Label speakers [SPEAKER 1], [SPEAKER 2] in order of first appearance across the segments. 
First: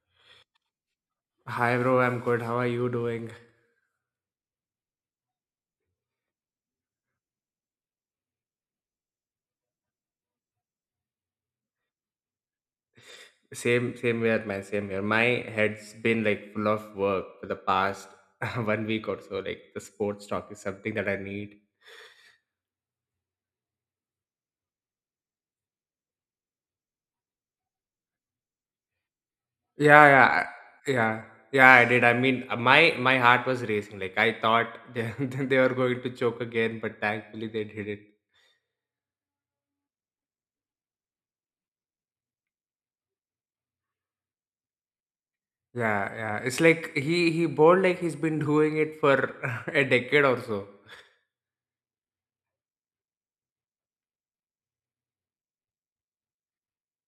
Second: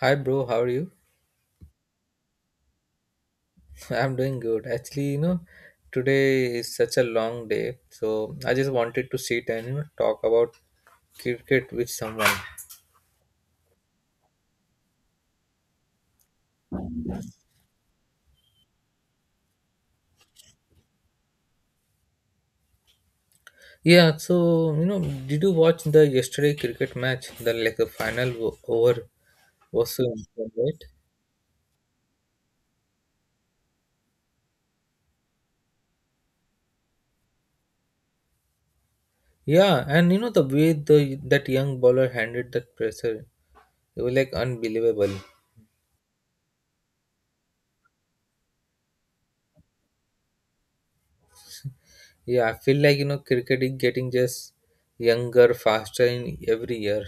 [SPEAKER 1] Hi, bro. How are you?
[SPEAKER 2] Hi bro, I'm good. How are you doing?
[SPEAKER 1] I'm doing good. Actually, today is such a long day, so I just wanted to sit and talk about cricket with someone.
[SPEAKER 2] Same, same here, man. Same here. My head's been like full of work for the past one week or so. Like the sports talk is something that I need.
[SPEAKER 1] Yeah. So you know, did you watch the yesterday cricket match? The like the final over was so
[SPEAKER 2] Yeah, yeah,
[SPEAKER 1] important, right?
[SPEAKER 2] yeah, yeah. I did. I mean, my heart was racing. Like I thought they, they were going to choke again, but thankfully they did it.
[SPEAKER 1] Yeah, and the way the that young bowler handled that pressure, it was like unbelievable.
[SPEAKER 2] Yeah, yeah. It's like he bowled like he's been doing it for a decade or so.
[SPEAKER 1] Yeah, I feel like cricket is getting just younger, faster in every year.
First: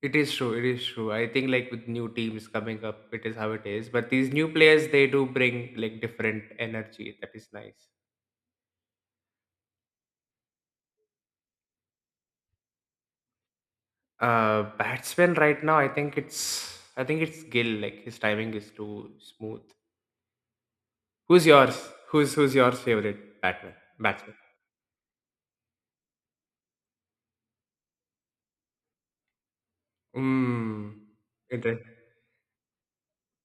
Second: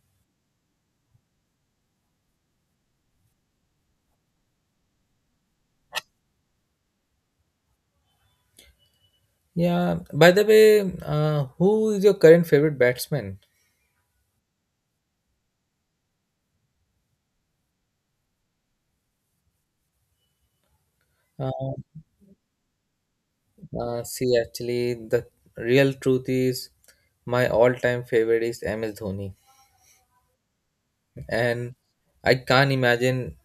[SPEAKER 2] It is true. It is true. I think like with new teams coming up, it is how it is. But these new players, they do bring like different energy. That is nice.
[SPEAKER 1] Yeah. By the way, who is your current favorite batsman?
[SPEAKER 2] Batsman right now, I think it's Gill. Like his timing is too smooth. Who's
[SPEAKER 1] Uh,
[SPEAKER 2] yours? Who's your favorite batsman?
[SPEAKER 1] See,
[SPEAKER 2] Batsman.
[SPEAKER 1] actually, the real truth is my all-time favorite is MS Dhoni,
[SPEAKER 2] Mm,
[SPEAKER 1] and
[SPEAKER 2] interesting.
[SPEAKER 1] I can't imagine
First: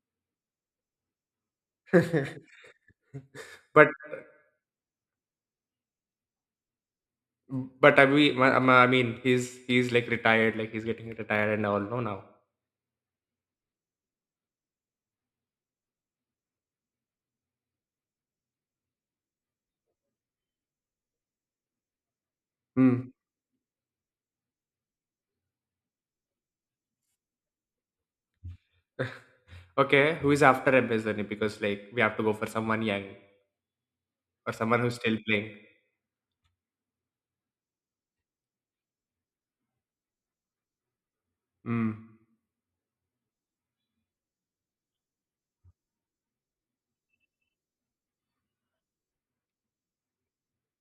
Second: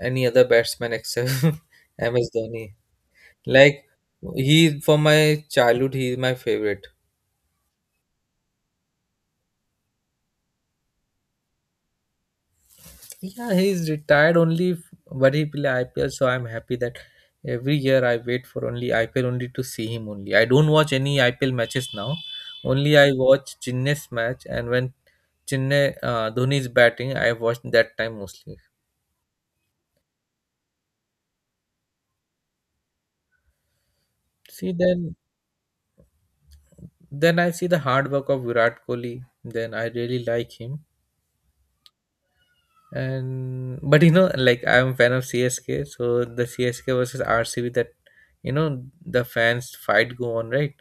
[SPEAKER 1] any other batsman except MS Dhoni. Like
[SPEAKER 2] but
[SPEAKER 1] he, from my childhood, he is my favorite.
[SPEAKER 2] but I mean, he's like retired. Like he's getting retired and all. No, now.
[SPEAKER 1] Yeah, he's retired only, but he play IPL, so I'm happy that every year I wait for only IPL only to see him only. I don't watch any IPL matches now. Only
[SPEAKER 2] Hmm.
[SPEAKER 1] I watch Chennai's match, and when Chennai Dhoni is batting, I watch that time mostly.
[SPEAKER 2] Okay, who is after MS Dhoni? Because like we have to go for someone young or
[SPEAKER 1] See,
[SPEAKER 2] someone who's
[SPEAKER 1] then
[SPEAKER 2] still playing.
[SPEAKER 1] then I see the hard work of Virat Kohli. Then I really like him.
[SPEAKER 2] Mm.
[SPEAKER 1] And but like I'm a fan of CSK, so the CSK versus RCB that the fans fight go on, right?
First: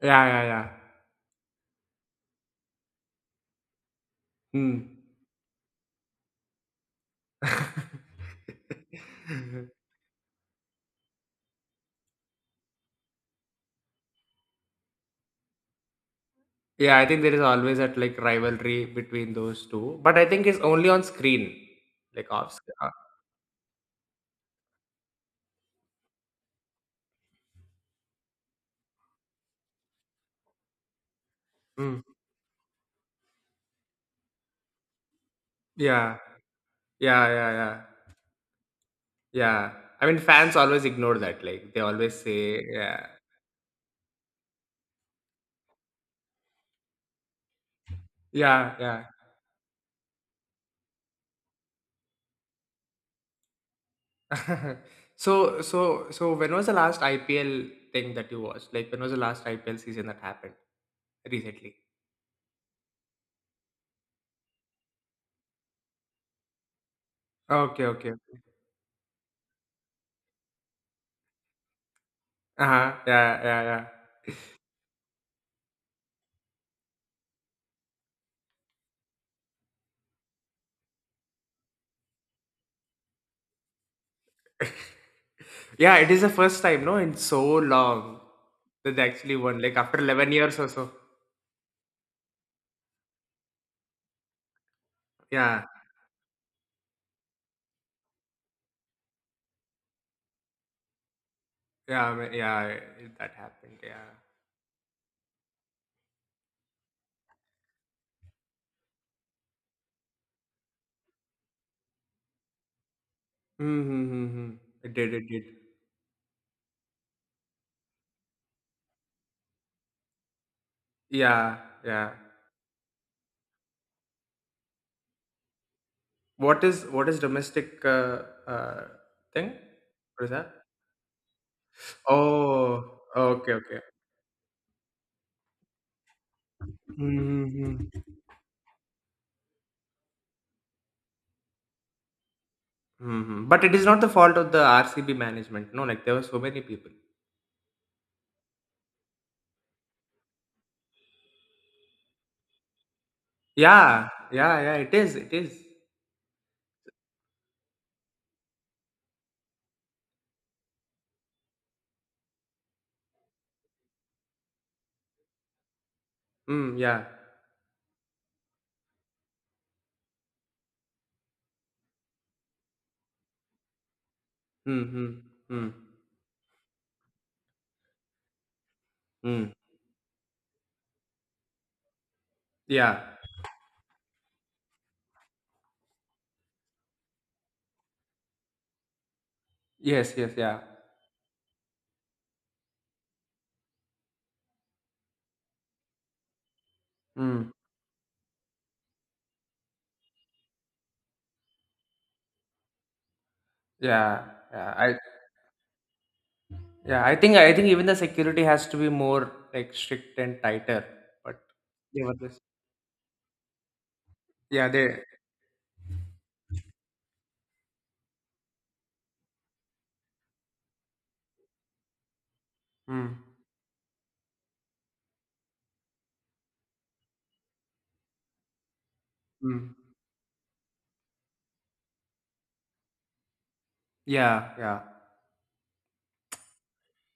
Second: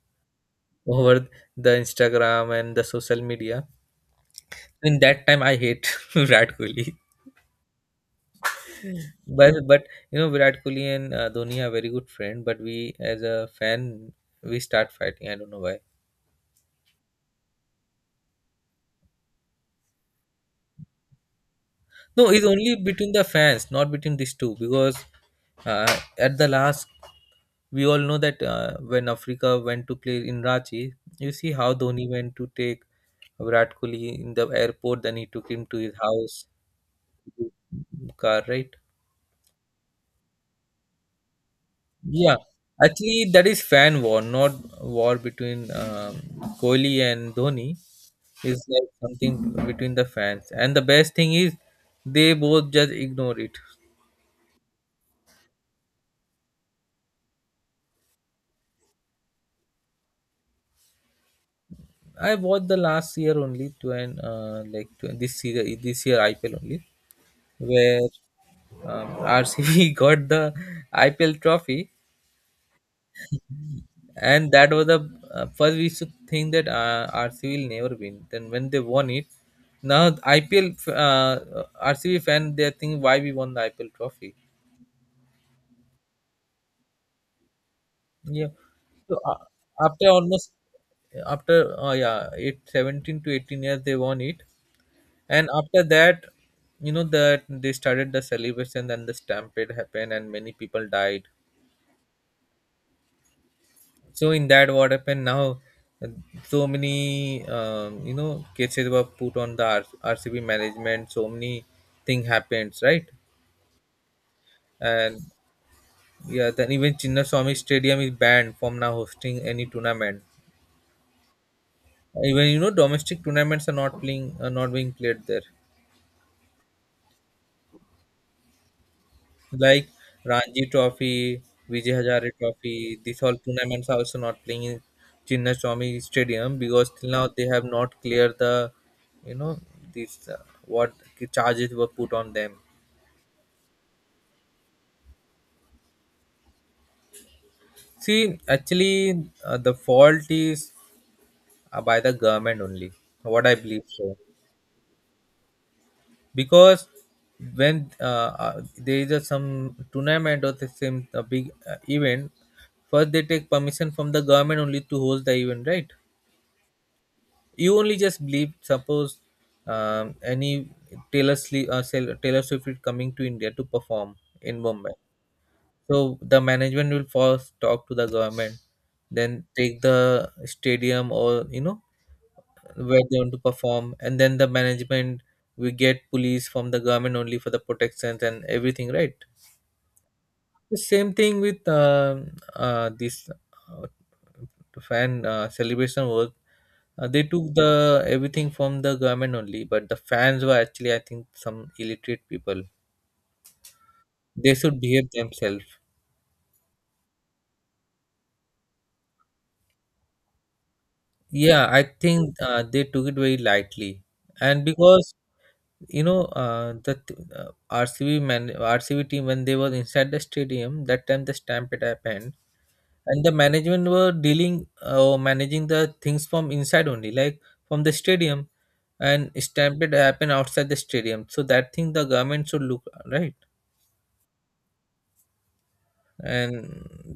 [SPEAKER 2] Yeah, yeah, yeah.
[SPEAKER 1] Over the Instagram and the social media.
[SPEAKER 2] Mm.
[SPEAKER 1] In that time, I hate Virat Kohli. But but Virat Kohli and Dhoni are very good friend. But we as a fan, we start fighting. I don't know why.
[SPEAKER 2] Yeah, I think there is always that like rivalry between those two, but I think it's only on screen, like
[SPEAKER 1] No, it's
[SPEAKER 2] off.
[SPEAKER 1] only between the fans, not between these two. Because at the last, we all know that when Africa went to play in Ranchi, you see how Dhoni
[SPEAKER 2] Mm.
[SPEAKER 1] went to take Virat Kohli in the airport. Then he took him to his
[SPEAKER 2] Yeah,
[SPEAKER 1] house,
[SPEAKER 2] yeah, yeah, yeah,
[SPEAKER 1] car, right?
[SPEAKER 2] yeah. I mean, fans always ignore that. Like they always
[SPEAKER 1] Yeah,
[SPEAKER 2] say, yeah,
[SPEAKER 1] actually, that is fan war, not war between Kohli and Dhoni. It's
[SPEAKER 2] yeah,
[SPEAKER 1] like
[SPEAKER 2] yeah.
[SPEAKER 1] something between the fans. And the best thing is, they both just ignore it.
[SPEAKER 2] So when was the last IPL thing that you watched? Like when was the last IPL season that happened recently?
[SPEAKER 1] I watched the last year only, to an like to this year IPL only,
[SPEAKER 2] Okay,
[SPEAKER 1] where
[SPEAKER 2] okay.
[SPEAKER 1] RCB got the IPL trophy,
[SPEAKER 2] Uh-huh. Yeah, yeah, yeah.
[SPEAKER 1] and that was the first we used to think that RCB will never win. Then when they won it, now IPL RCB fan they think why we won the IPL trophy.
[SPEAKER 2] Yeah, it is the first time, no, in so long
[SPEAKER 1] Yeah.
[SPEAKER 2] that they
[SPEAKER 1] So
[SPEAKER 2] actually won, like after
[SPEAKER 1] after
[SPEAKER 2] 11
[SPEAKER 1] almost
[SPEAKER 2] years or so.
[SPEAKER 1] after yeah, eight seventeen to 18 years they won it, and
[SPEAKER 2] Yeah,
[SPEAKER 1] after that, you know that they started the celebration and the stampede happened and many people died.
[SPEAKER 2] yeah, I mean, yeah, that happened. Yeah.
[SPEAKER 1] So in that, what happened now, uh, so many cases were put on the rcb management, so many thing happens, right?
[SPEAKER 2] Mm-hmm. Mm-hmm. It did,
[SPEAKER 1] And
[SPEAKER 2] it did.
[SPEAKER 1] yeah, then even Chinnaswamy Stadium is banned from now hosting any tournament.
[SPEAKER 2] Yeah, yeah.
[SPEAKER 1] Even domestic tournaments are not being played there.
[SPEAKER 2] What is domestic thing?
[SPEAKER 1] Like
[SPEAKER 2] What is that?
[SPEAKER 1] Ranji Trophy, Vijay Hazare Trophy,
[SPEAKER 2] Oh,
[SPEAKER 1] these all
[SPEAKER 2] okay, okay.
[SPEAKER 1] tournaments are also not playing in Chinnaswamy Stadium because till now they have
[SPEAKER 2] Hmm.
[SPEAKER 1] not cleared the, you know, these what charges were put on them.
[SPEAKER 2] Mhm. But it is not the fault of the RCB management. No, like there were so many people.
[SPEAKER 1] See, actually, the fault is by the government only. What I believe
[SPEAKER 2] Yeah,
[SPEAKER 1] so,
[SPEAKER 2] yeah, yeah. It is. It is.
[SPEAKER 1] because when there is a some tournament or the same a big event, first they take permission from the government only to host the event, right?
[SPEAKER 2] Mm, yeah.
[SPEAKER 1] You only just believe, suppose any Taylor Swift, Taylor Swift is coming to India to perform in
[SPEAKER 2] Mm,
[SPEAKER 1] Mumbai,
[SPEAKER 2] mm, mm,
[SPEAKER 1] so the management will first talk to the government, then
[SPEAKER 2] mm.
[SPEAKER 1] take the stadium or
[SPEAKER 2] Yeah.
[SPEAKER 1] where they want to perform, and then the management, we get police from the government only for the protections and everything, right?
[SPEAKER 2] Yes. Yes. Yeah.
[SPEAKER 1] The same thing with this fan celebration work. They took
[SPEAKER 2] Mm.
[SPEAKER 1] the everything from the government only, but the fans were actually, I think, some illiterate people.
[SPEAKER 2] Yeah.
[SPEAKER 1] They
[SPEAKER 2] Yeah.
[SPEAKER 1] should
[SPEAKER 2] I.
[SPEAKER 1] behave themselves.
[SPEAKER 2] Yeah. I think. I think even the security has to be more like strict and tighter. But
[SPEAKER 1] Yeah, I
[SPEAKER 2] they were
[SPEAKER 1] think
[SPEAKER 2] this.
[SPEAKER 1] they took it very lightly, and
[SPEAKER 2] Yeah. They.
[SPEAKER 1] because the RCB team when they were inside the stadium that time the stampede happened.
[SPEAKER 2] Mm,
[SPEAKER 1] And the management were dealing or managing the things from inside only, like from the stadium, and
[SPEAKER 2] mm.
[SPEAKER 1] stampede happened outside the stadium, so that thing the government should look, right?
[SPEAKER 2] Yeah. Yeah.
[SPEAKER 1] And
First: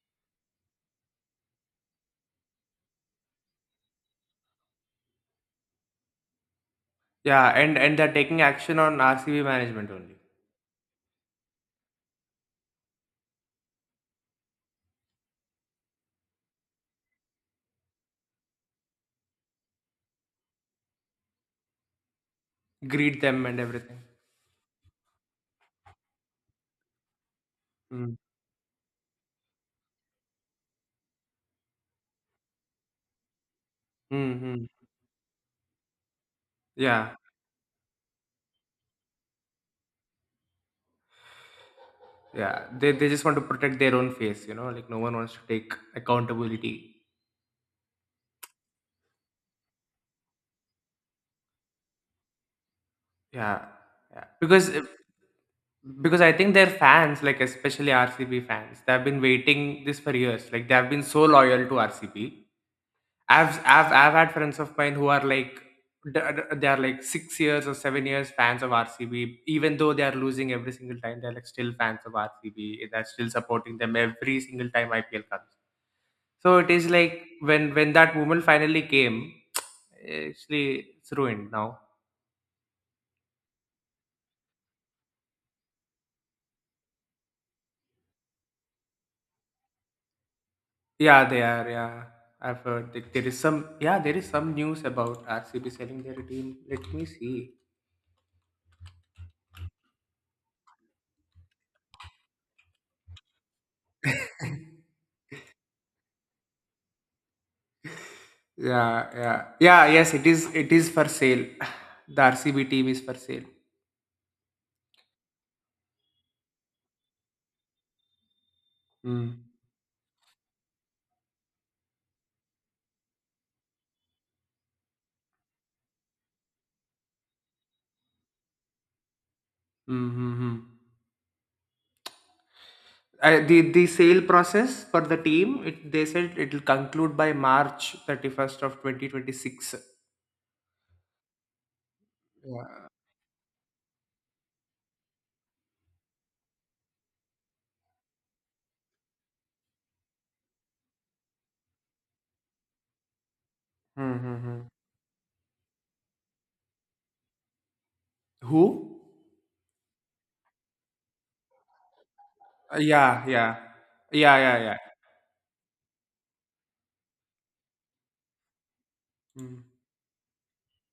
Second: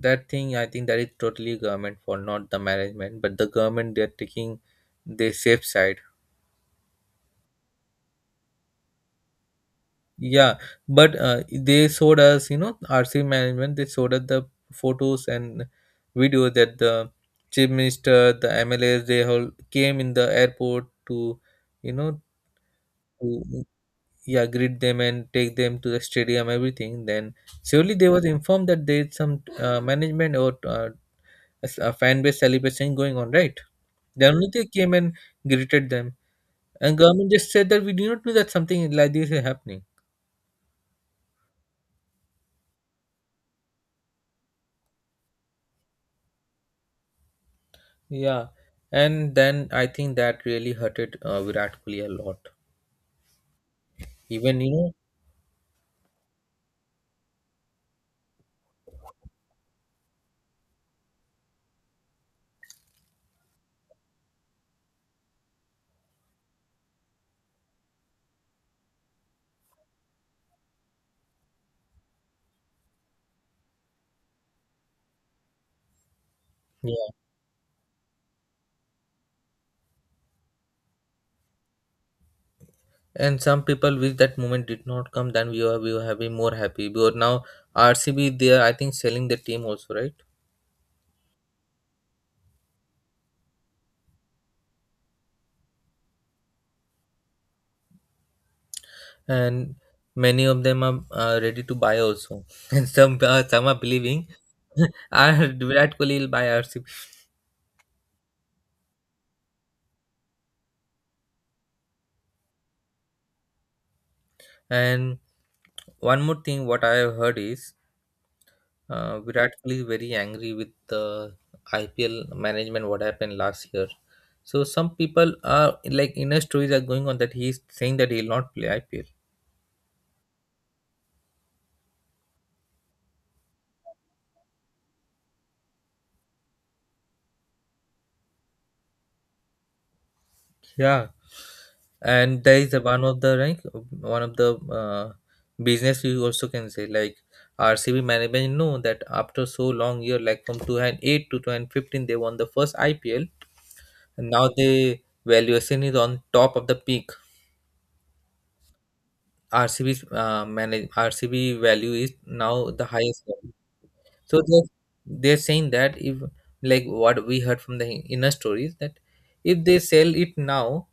[SPEAKER 1] that thing, I think, that is totally government for, not the management, but the government, they are taking the safe side.
[SPEAKER 2] Yeah. And they're taking action on RCB management only.
[SPEAKER 1] Yeah, but they showed us, rc management, they showed us the photos and video that the chief minister, the mls, they all came in the airport to you know
[SPEAKER 2] Greet them and
[SPEAKER 1] to
[SPEAKER 2] everything.
[SPEAKER 1] yeah, greet them and take them to the stadium, everything. Then surely they
[SPEAKER 2] Mm.
[SPEAKER 1] was informed that there is some management or a fan base celebration going on, right? Then only
[SPEAKER 2] Mm-hmm.
[SPEAKER 1] they came and greeted them, and
[SPEAKER 2] Yeah.
[SPEAKER 1] government just said that we do not know that something like this is happening.
[SPEAKER 2] Yeah, they just want to protect their own face, like no one wants to take accountability.
[SPEAKER 1] Yeah, and then I think that really hurted Virat Kohli a lot.
[SPEAKER 2] Yeah, yeah,
[SPEAKER 1] Even
[SPEAKER 2] because because I think their fans, like especially RCB fans, they have been waiting this for years. Like they have been so loyal to RCB. I've had friends of mine who are like they are like 6 years or 7 years fans of RCB, even though they are losing every single time. They're like still fans of RCB. They're still supporting them every single time IPL comes. So it is
[SPEAKER 1] yeah,
[SPEAKER 2] like when that woman finally came, actually it's ruined now.
[SPEAKER 1] and some people wish that moment did not come, then we were having more happy, because now RCB, they are, I think, selling the team also, right?
[SPEAKER 2] Yeah, they are. Yeah, I've heard that there is some. Yeah, there is some news about RCB selling their team. Let me see.
[SPEAKER 1] And many of them are ready to buy also and some are believing "Ah, Virat Kohli will buy RCB.
[SPEAKER 2] Yeah, yeah, yeah. Yes, it is. It is for sale. The RCB team is for sale.
[SPEAKER 1] And one more thing what I have heard is
[SPEAKER 2] Mm.
[SPEAKER 1] Virat Kohli is very angry with the IPL management what happened last year, so some people are like inner stories are going on that he is saying that he will not play IPL.
[SPEAKER 2] Mm-hmm. The sale process for the team, they said it will conclude by March 31st of 2026.
[SPEAKER 1] Yeah, and there is a
[SPEAKER 2] Yeah.
[SPEAKER 1] one of the business, you also can say, like RCB management know that after so long year, like from 2008 to 2015 they won the first IPL. And now
[SPEAKER 2] Mm-hmm.
[SPEAKER 1] the valuation is on top of the peak.
[SPEAKER 2] Who?
[SPEAKER 1] RCB's manage RCB value is now
[SPEAKER 2] Uh,
[SPEAKER 1] the highest
[SPEAKER 2] yeah,
[SPEAKER 1] one.
[SPEAKER 2] yeah. Yeah,
[SPEAKER 1] So
[SPEAKER 2] yeah,
[SPEAKER 1] they're,
[SPEAKER 2] yeah.
[SPEAKER 1] they're saying that if, like what we heard from the inner stories, that
[SPEAKER 2] Mm,
[SPEAKER 1] if they sell it now,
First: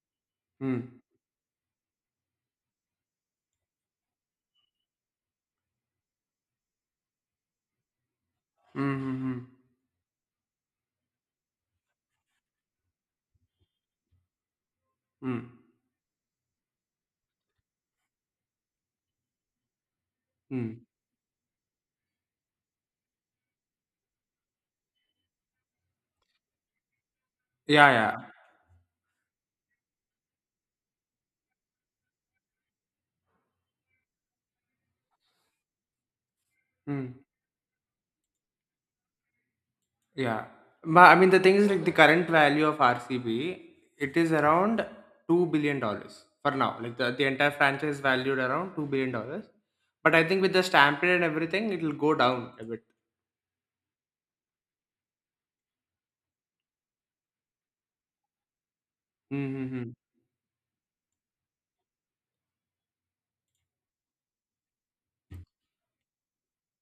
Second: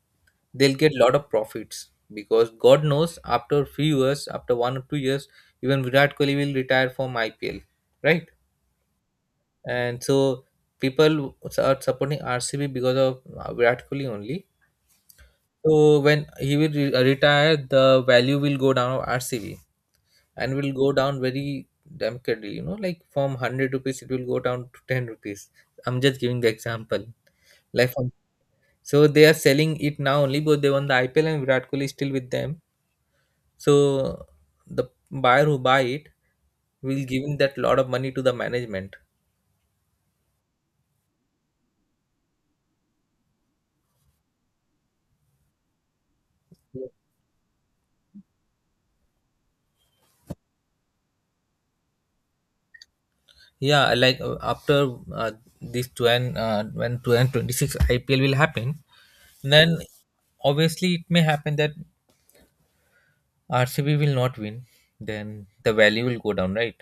[SPEAKER 1] they'll get
[SPEAKER 2] mm,
[SPEAKER 1] lot of profits because God knows after few years, after 1 or 2 years, even Virat Kohli will retire from IPL, right?
[SPEAKER 2] mm, mm, mm,
[SPEAKER 1] And so people are supporting RCB because of Virat Kohli only.
[SPEAKER 2] mm,
[SPEAKER 1] So when he will retire, the value will go down of RCB, and will
[SPEAKER 2] mm.
[SPEAKER 1] go down very dramatically. You know, like from 100 rupees, it will go down to 10 rupees. I'm just giving the example.
[SPEAKER 2] Yeah,
[SPEAKER 1] Like from,
[SPEAKER 2] yeah.
[SPEAKER 1] so they are selling it now only because they won the IPL and Virat Kohli is still with them. So the buyer who buy it will
[SPEAKER 2] Mm,
[SPEAKER 1] give that lot of money to the management.
[SPEAKER 2] yeah. But I mean, the thing is, like, the current value of RCB, it is around $2 billion for now. Like, the entire franchise is valued around $2 billion. But I think with the stampede and everything, it'll go down a bit.
[SPEAKER 1] Yeah, like after when 2026 IPL will happen, then
[SPEAKER 2] Mm-hmm.
[SPEAKER 1] obviously it may happen that RCB will not win. Then the value will go down, right?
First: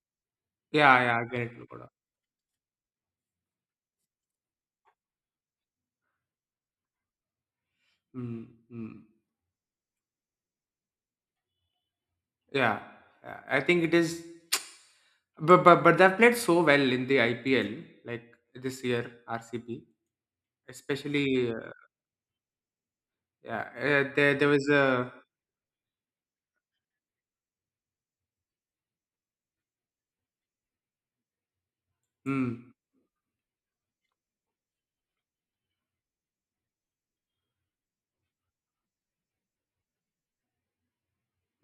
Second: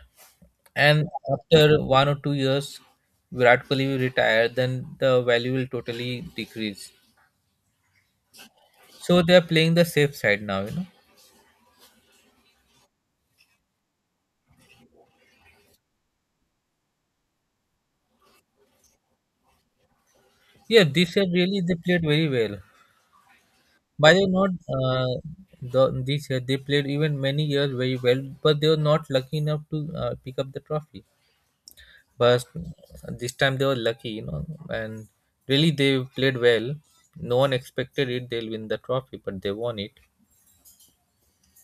[SPEAKER 2] Yeah,
[SPEAKER 1] And
[SPEAKER 2] yeah, I get it. It'll go
[SPEAKER 1] after
[SPEAKER 2] down.
[SPEAKER 1] 1 or 2 years, Virat Kohli will retire. Then the value will totally decrease.
[SPEAKER 2] Mm-hmm.
[SPEAKER 1] So they are playing the safe side now.
[SPEAKER 2] Yeah, I think it is. But they've played so well in the IPL like this year RCB
[SPEAKER 1] Yeah, this year
[SPEAKER 2] especially
[SPEAKER 1] really they played very well.
[SPEAKER 2] yeah
[SPEAKER 1] By the
[SPEAKER 2] there
[SPEAKER 1] not
[SPEAKER 2] was a
[SPEAKER 1] the, This year they played even many years very well, but they were not lucky enough to pick up the trophy. But
[SPEAKER 2] mm,
[SPEAKER 1] this time they were lucky, and really they played well. No one expected it; they'll win the trophy, but they won it.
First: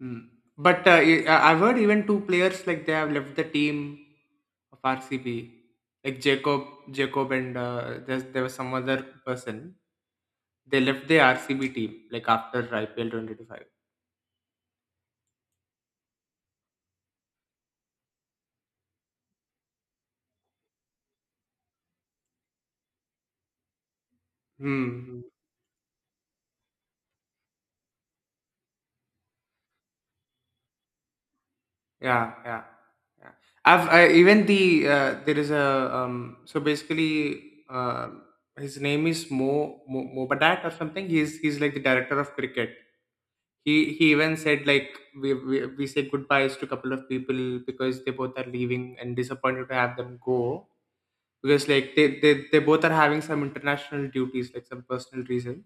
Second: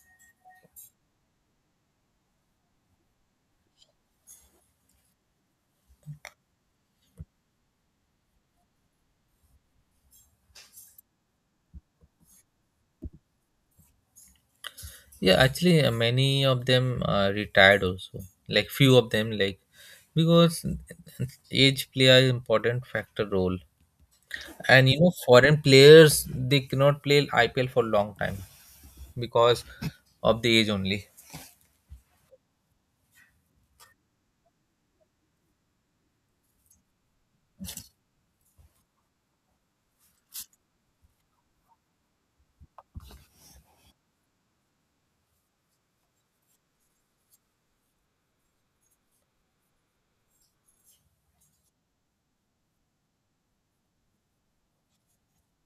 [SPEAKER 2] mm. But I've heard even two players like they have left the team of RCB like Jacob and there was some other person they left the RCB team like after IPL 2025.
[SPEAKER 1] Yeah, actually, many of them are retired also. Like few of them, like because age play an important factor role, and
[SPEAKER 2] Hmm. Hmm.
[SPEAKER 1] foreign players they cannot play IPL for long time because of the age only.
[SPEAKER 2] Yeah, yeah, yeah. Even the there is a. So basically, uh, his name is Mo Mobadat or something. He's like the director of cricket. He even said like we say goodbyes to a couple of people because they both are leaving and disappointed to have them go because like they both are having some international duties like some personal reasons.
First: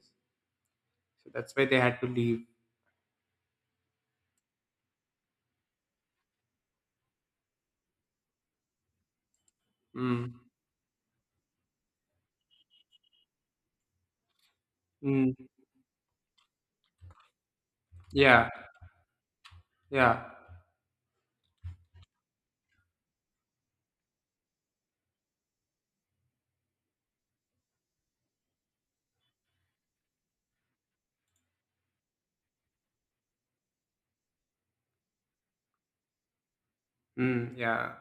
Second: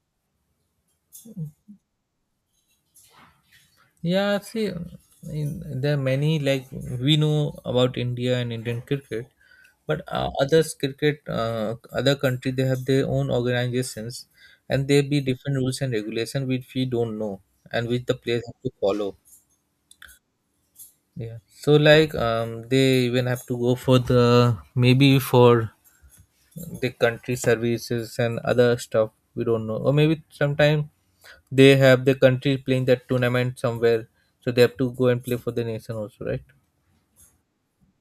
[SPEAKER 2] So that's why they had to leave.
[SPEAKER 1] Yeah, see, there are many, like we know about India and Indian cricket, but
[SPEAKER 2] Mm.
[SPEAKER 1] others cricket, other country they have their own organizations, and there be
[SPEAKER 2] Mm.
[SPEAKER 1] different rules and regulation which we don't know and which the players
[SPEAKER 2] Yeah.
[SPEAKER 1] have to follow.
[SPEAKER 2] Yeah.
[SPEAKER 1] Yeah, so like they even have to go for, the maybe for the country services and other stuff we don't know, or maybe sometime they have the country playing that tournament somewhere, so they have to go and play for the nation also, right?
[SPEAKER 2] Mm, yeah.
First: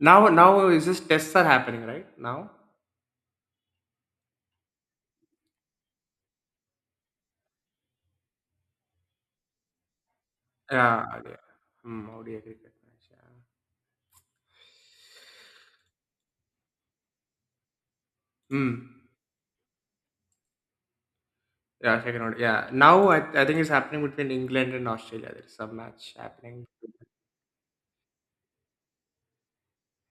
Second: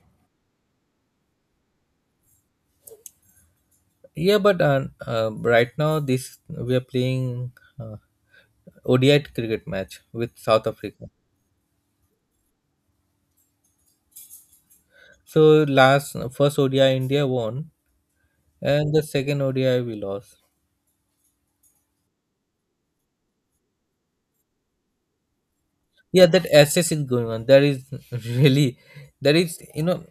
[SPEAKER 2] Now is just tests are happening, right? Now,
[SPEAKER 1] Yeah, but right now this we are playing uh, ODI cricket match with South
[SPEAKER 2] yeah,
[SPEAKER 1] Africa.
[SPEAKER 2] yeah. Mm, ODI cricket match, yeah.
[SPEAKER 1] So last first ODI India won, and the
[SPEAKER 2] Mm,
[SPEAKER 1] second ODI we lost.
[SPEAKER 2] yeah, second order. Yeah. Now, I think it's happening between England and Australia. There's some match
[SPEAKER 1] Yeah, that
[SPEAKER 2] happening.
[SPEAKER 1] access is going on, that is really, that is